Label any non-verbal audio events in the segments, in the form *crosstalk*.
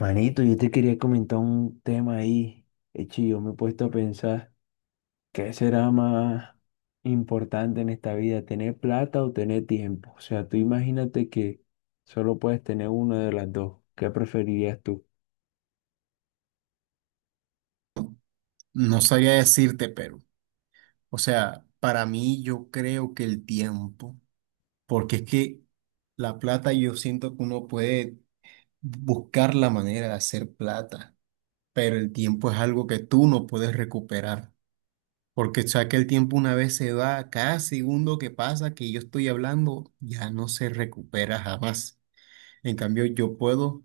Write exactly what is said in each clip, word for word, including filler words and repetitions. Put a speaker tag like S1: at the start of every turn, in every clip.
S1: Manito, yo te quería comentar un tema ahí. Hecho, yo me he puesto a pensar, ¿qué será más importante en esta vida, tener plata o tener tiempo? O sea, tú imagínate que solo puedes tener una de las dos. ¿Qué preferirías tú?
S2: No sabría decirte, pero, o sea, para mí yo creo que el tiempo, porque es que la plata yo siento que uno puede buscar la manera de hacer plata, pero el tiempo es algo que tú no puedes recuperar, porque o sea que el tiempo una vez se va, cada segundo que pasa que yo estoy hablando ya no se recupera jamás. En cambio, yo puedo,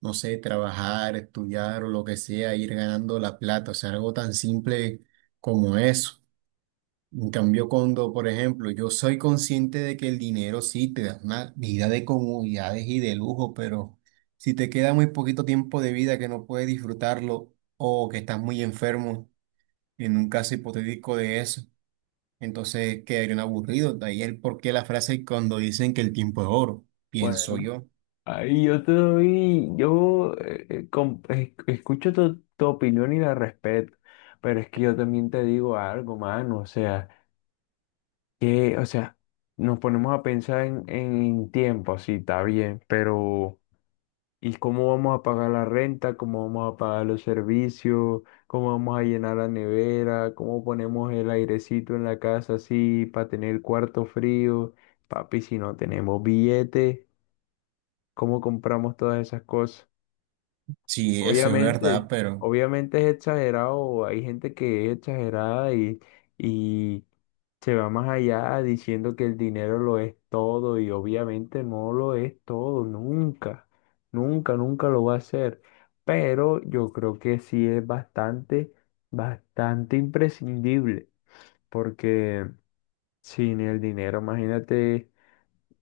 S2: no sé, trabajar, estudiar o lo que sea, ir ganando la plata, o sea, algo tan simple como eso. En cambio, cuando, por ejemplo, yo soy consciente de que el dinero sí te da una vida de comodidades y de lujo, pero si te queda muy poquito tiempo de vida que no puedes disfrutarlo o que estás muy enfermo, en un caso hipotético de eso, entonces quedarían aburridos. De ahí el porqué la frase cuando dicen que el tiempo es oro,
S1: Pues
S2: pienso yo.
S1: ahí yo te doy, yo eh, eh, com- es- escucho tu, tu opinión y la respeto, pero es que yo también te digo algo, mano, o sea, que, o sea, nos ponemos a pensar en, en tiempo, sí, está bien, pero ¿y cómo vamos a pagar la renta? ¿Cómo vamos a pagar los servicios? ¿Cómo vamos a llenar la nevera? ¿Cómo ponemos el airecito en la casa así para tener cuarto frío? Papi, si no tenemos billete, ¿cómo compramos todas esas cosas?
S2: Sí, eso es verdad,
S1: Obviamente,
S2: pero
S1: obviamente es exagerado, hay gente que es exagerada y, y se va más allá diciendo que el dinero lo es todo y obviamente no lo es todo, nunca, nunca, nunca lo va a ser. Pero yo creo que sí es bastante, bastante imprescindible porque sin el dinero, imagínate,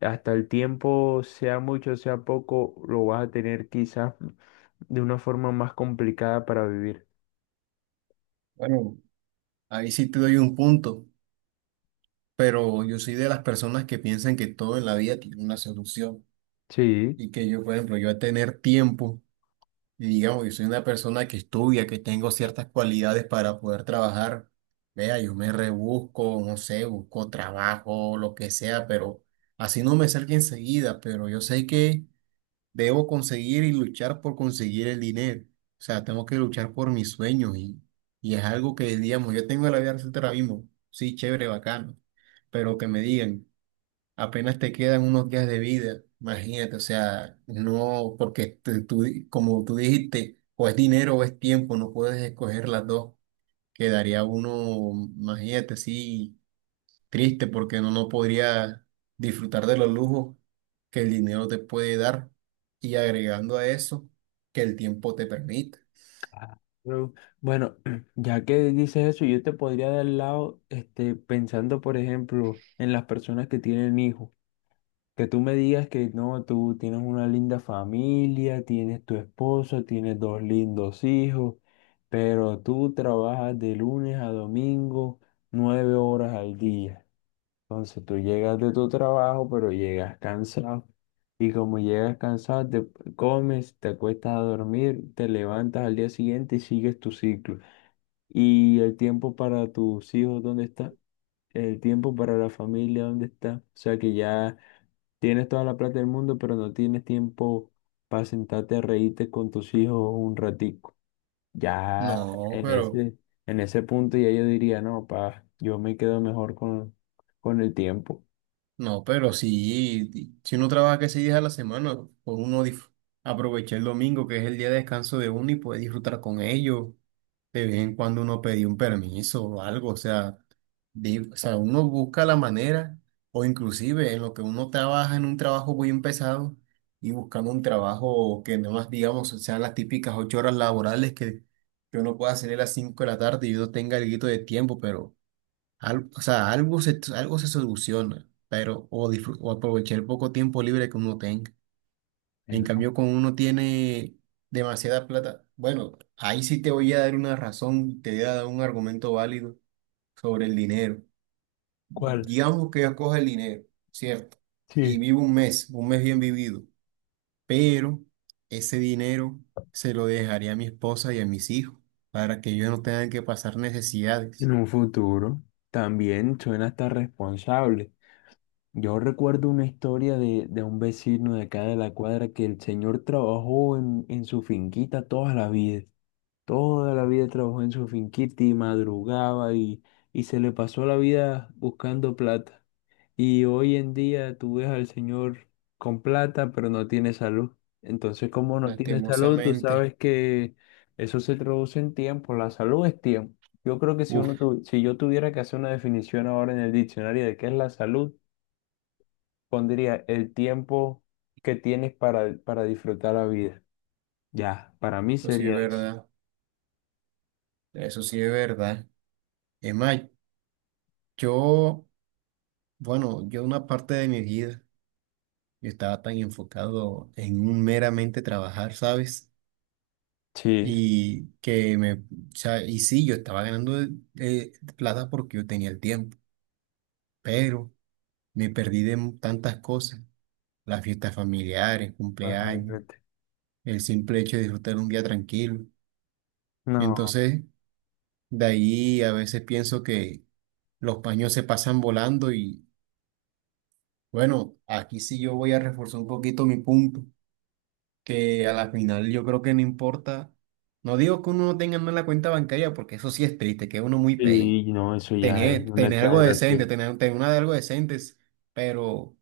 S1: hasta el tiempo, sea mucho, sea poco, lo vas a tener quizás de una forma más complicada para vivir.
S2: bueno, ahí sí te doy un punto, pero yo soy de las personas que piensan que todo en la vida tiene una solución.
S1: Sí.
S2: Y que yo, por ejemplo, yo a tener tiempo, y digamos, yo soy una persona que estudia, que tengo ciertas cualidades para poder trabajar, vea, yo me rebusco, no sé, busco trabajo, lo que sea, pero así no me salga enseguida, pero yo sé que debo conseguir y luchar por conseguir el dinero. O sea, tengo que luchar por mis sueños y, y es algo que, digamos, yo tengo la vida ahora mismo, sí, chévere, bacano, pero que me digan apenas te quedan unos días de vida, imagínate, o sea, no, porque te- tú di- como tú dijiste, o es dinero o es tiempo, no puedes escoger las dos, quedaría uno, imagínate, sí, triste porque no, no podría disfrutar de los lujos que el dinero te puede dar y agregando a eso que el tiempo te permite.
S1: Claro. Bueno, *clears throat* ya que dices eso, yo te podría dar el lado, este, pensando, por ejemplo, en las personas que tienen hijos. Que tú me digas que no, tú tienes una linda familia, tienes tu esposo, tienes dos lindos hijos, pero tú trabajas de lunes a domingo, nueve horas al día. Entonces tú llegas de tu trabajo, pero llegas cansado. Y como llegas cansado, te comes, te acuestas a dormir, te levantas al día siguiente y sigues tu ciclo. ¿Y el tiempo para tus hijos dónde está? ¿El tiempo para la familia dónde está? O sea que ya tienes toda la plata del mundo, pero no tienes tiempo para sentarte a reírte con tus hijos un ratico. Ya
S2: No,
S1: en
S2: pero.
S1: ese, en ese punto ya yo diría, no, pa, yo me quedo mejor con, con el tiempo.
S2: No, pero sí, si uno trabaja que seis días a la semana, por uno dif- aprovecha el domingo, que es el día de descanso de uno, y puede disfrutar con ellos. De vez en cuando uno pedía un permiso o algo, o sea, di- o sea, uno busca la manera, o inclusive en lo que uno trabaja en un trabajo muy pesado y buscando un trabajo que nada más, digamos, sean las típicas ocho horas laborales que, que uno pueda salir a las cinco de la tarde y uno tenga algo de tiempo, pero. Al- o sea, algo se, algo se soluciona, pero o, disfru- o aprovechar el poco tiempo libre que uno tenga. En
S1: Bueno.
S2: cambio, cuando uno tiene demasiada plata, bueno, ahí sí te voy a dar una razón, te voy a dar un argumento válido sobre el dinero.
S1: ¿Cuál?
S2: Digamos que yo cojo el dinero, ¿cierto? Y
S1: Sí.
S2: vivo un mes, un mes bien vivido, pero ese dinero se lo dejaría a mi esposa y a mis hijos para que ellos no tengan que pasar
S1: En
S2: necesidades.
S1: un futuro también suena hasta responsable. Yo recuerdo una historia de, de un vecino de acá de la cuadra que el señor trabajó en, en su finquita toda la vida. Toda la vida trabajó en su finquita y madrugaba y, y se le pasó la vida buscando plata. Y hoy en día tú ves al señor con plata, pero no tiene salud. Entonces, como no tiene salud, tú
S2: Lastimosamente,
S1: sabes que eso se traduce en tiempo. La salud es tiempo. Yo creo que si uno
S2: uff,
S1: tu- si yo tuviera que hacer una definición ahora en el diccionario de qué es la salud, pondría el tiempo que tienes para, para disfrutar la vida. Ya, para mí
S2: eso sí es
S1: sería eso.
S2: verdad. Eso sí es verdad. Es más, yo, bueno, yo una parte de mi vida yo estaba tan enfocado en un meramente trabajar, ¿sabes?
S1: Sí,
S2: Y que me, o sea, y sí, yo estaba ganando eh, plata porque yo tenía el tiempo, pero me perdí de mu- tantas cosas, las fiestas familiares, cumpleaños,
S1: imagínate.
S2: el simple hecho de disfrutar un día tranquilo.
S1: No,
S2: Entonces, de ahí a veces pienso que los paños se pasan volando. Bueno, aquí sí yo voy a reforzar un poquito mi punto, que a la final yo creo que no importa, no digo que uno no tenga en la cuenta bancaria, porque eso sí es triste, que uno muy pay,
S1: y no, eso ya es
S2: tener,
S1: una
S2: tener algo decente,
S1: exageración.
S2: tener, tener una de algo decente, pero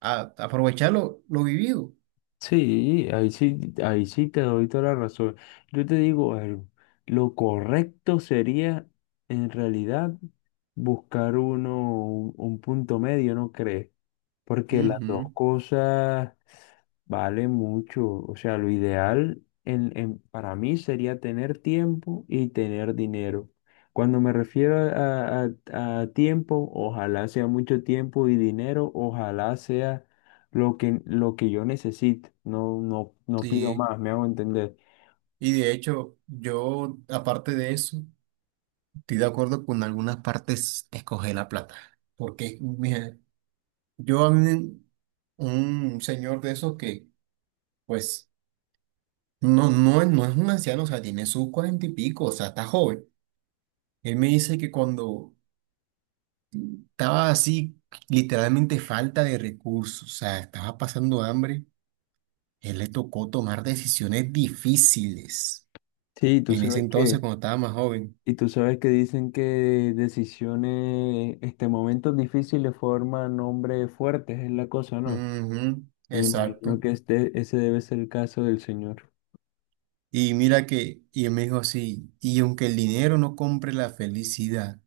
S2: a- aprovechar lo, lo vivido.
S1: Sí, ahí sí, ahí sí te doy toda la razón. Yo te digo algo, lo correcto sería en realidad buscar uno, un, un punto medio, ¿no crees? Porque las
S2: Ujú,
S1: dos cosas valen mucho. O sea, lo ideal en, en- para mí sería tener tiempo y tener dinero. Cuando me refiero a, a- a tiempo, ojalá sea mucho tiempo y dinero, ojalá sea lo que, lo que yo necesite. No, no, no pido
S2: sí,
S1: más, me hago entender.
S2: y de hecho yo, aparte de eso, estoy de acuerdo con algunas partes, escoger la plata, porque mira, yo a mí, un señor de esos que, pues, no, no, es- no es un anciano, o sea, tiene sus cuarenta y pico, o sea, está joven. Él me dice que cuando estaba así, literalmente falta de recursos, o sea, estaba pasando hambre, él le tocó tomar decisiones difíciles
S1: Sí, tú
S2: en ese
S1: sabes
S2: entonces
S1: que,
S2: cuando estaba más joven.
S1: y tú sabes que dicen que decisiones, este, momentos difíciles forman hombres fuertes, es la cosa, ¿no?
S2: Ujú,
S1: Me imagino
S2: exacto.
S1: que este, ese debe ser el caso del señor.
S2: Y mira que, y él me dijo así, y aunque el dinero no compre la felicidad,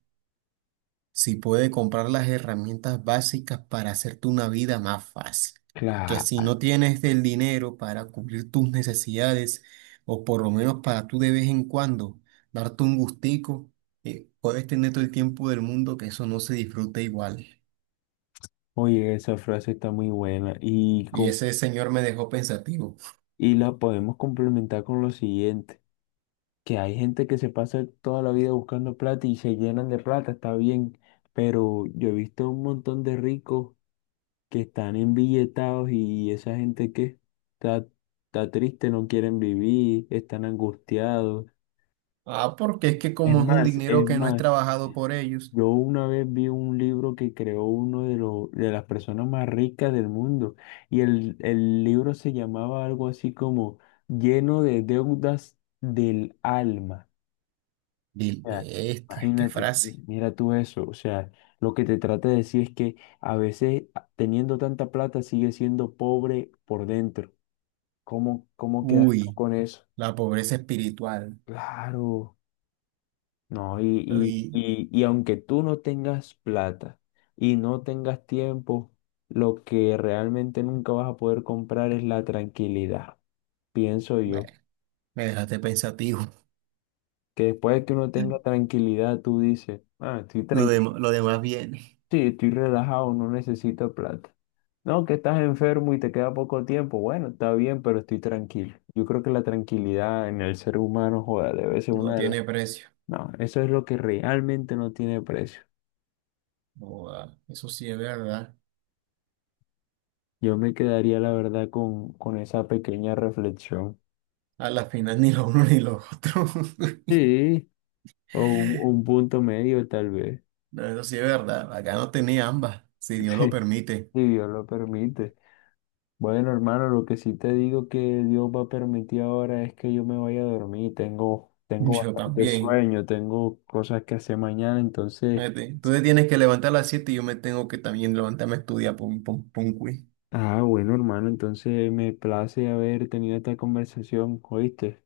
S2: si puede comprar las herramientas básicas para hacerte una vida más fácil. Que si
S1: Claro.
S2: no tienes el dinero para cubrir tus necesidades, o por lo menos para tú de vez en cuando darte un gustico, eh, puedes tener todo el tiempo del mundo que eso no se disfruta igual.
S1: Oye, esa frase está muy buena y,
S2: Y
S1: com-
S2: ese señor me dejó pensativo.
S1: y la podemos complementar con lo siguiente, que hay gente que se pasa toda la vida buscando plata y se llenan de plata, está bien, pero yo he visto un montón de ricos que están embilletados y esa gente que está, está triste, no quieren vivir, están angustiados.
S2: Ah, porque es que
S1: Es
S2: como es un
S1: más,
S2: dinero
S1: es
S2: que no es
S1: más.
S2: trabajado por ellos.
S1: Yo una vez vi un libro que creó uno de, los de las personas más ricas del mundo y el, el libro se llamaba algo así como Lleno de deudas del alma.
S2: Vil-
S1: O sea,
S2: bestia, qué
S1: imagínate,
S2: frase.
S1: mira tú eso. O sea, lo que te trata de decir es que a veces a- teniendo tanta plata sigue siendo pobre por dentro. ¿Cómo, cómo quedas tú
S2: Uy,
S1: con eso?
S2: la pobreza espiritual.
S1: Claro. No, y, y,
S2: Uy,
S1: y, y aunque tú no tengas plata y no tengas tiempo, lo que realmente nunca vas a poder comprar es la tranquilidad, pienso
S2: bueno,
S1: yo.
S2: me dejaste pensativo.
S1: Que después de que uno tenga tranquilidad, tú dices, ah, estoy
S2: Lo dem-
S1: tranquilo,
S2: lo demás viene.
S1: sí, estoy relajado, no necesito plata. No, que estás enfermo y te queda poco tiempo, bueno, está bien, pero estoy tranquilo. Yo creo que la tranquilidad en el ser humano, joda, debe ser
S2: No
S1: una de las...
S2: tiene precio.
S1: No, eso es lo que realmente no tiene precio.
S2: Joda, eso sí es verdad.
S1: Yo me quedaría, la verdad, con, con esa pequeña reflexión.
S2: A la final ni lo uno ni lo otro. *laughs*
S1: Sí, o un, un punto medio tal vez,
S2: No, eso sí es verdad. Acá no tenía ambas, si Dios
S1: *laughs*
S2: lo
S1: sí,
S2: permite.
S1: si Dios lo permite. Bueno, hermano, lo que sí te digo que Dios va a permitir ahora es que yo me vaya a dormir. Tengo, tengo
S2: Yo
S1: bastante
S2: también.
S1: sueño, tengo cosas que hacer mañana, entonces...
S2: Fíjate, tú te tienes que levantar a las siete y yo me tengo que también levantarme a estudiar pum, pum, pum, quiz.
S1: Ah, bueno, hermano, entonces me place haber tenido esta conversación, ¿oíste?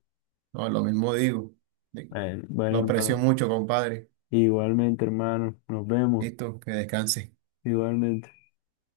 S2: No, lo mismo digo. De-
S1: Bueno, bueno,
S2: Lo aprecio
S1: hermano.
S2: mucho, compadre.
S1: Igualmente, hermano, nos vemos.
S2: Listo, que descanse.
S1: Igualmente.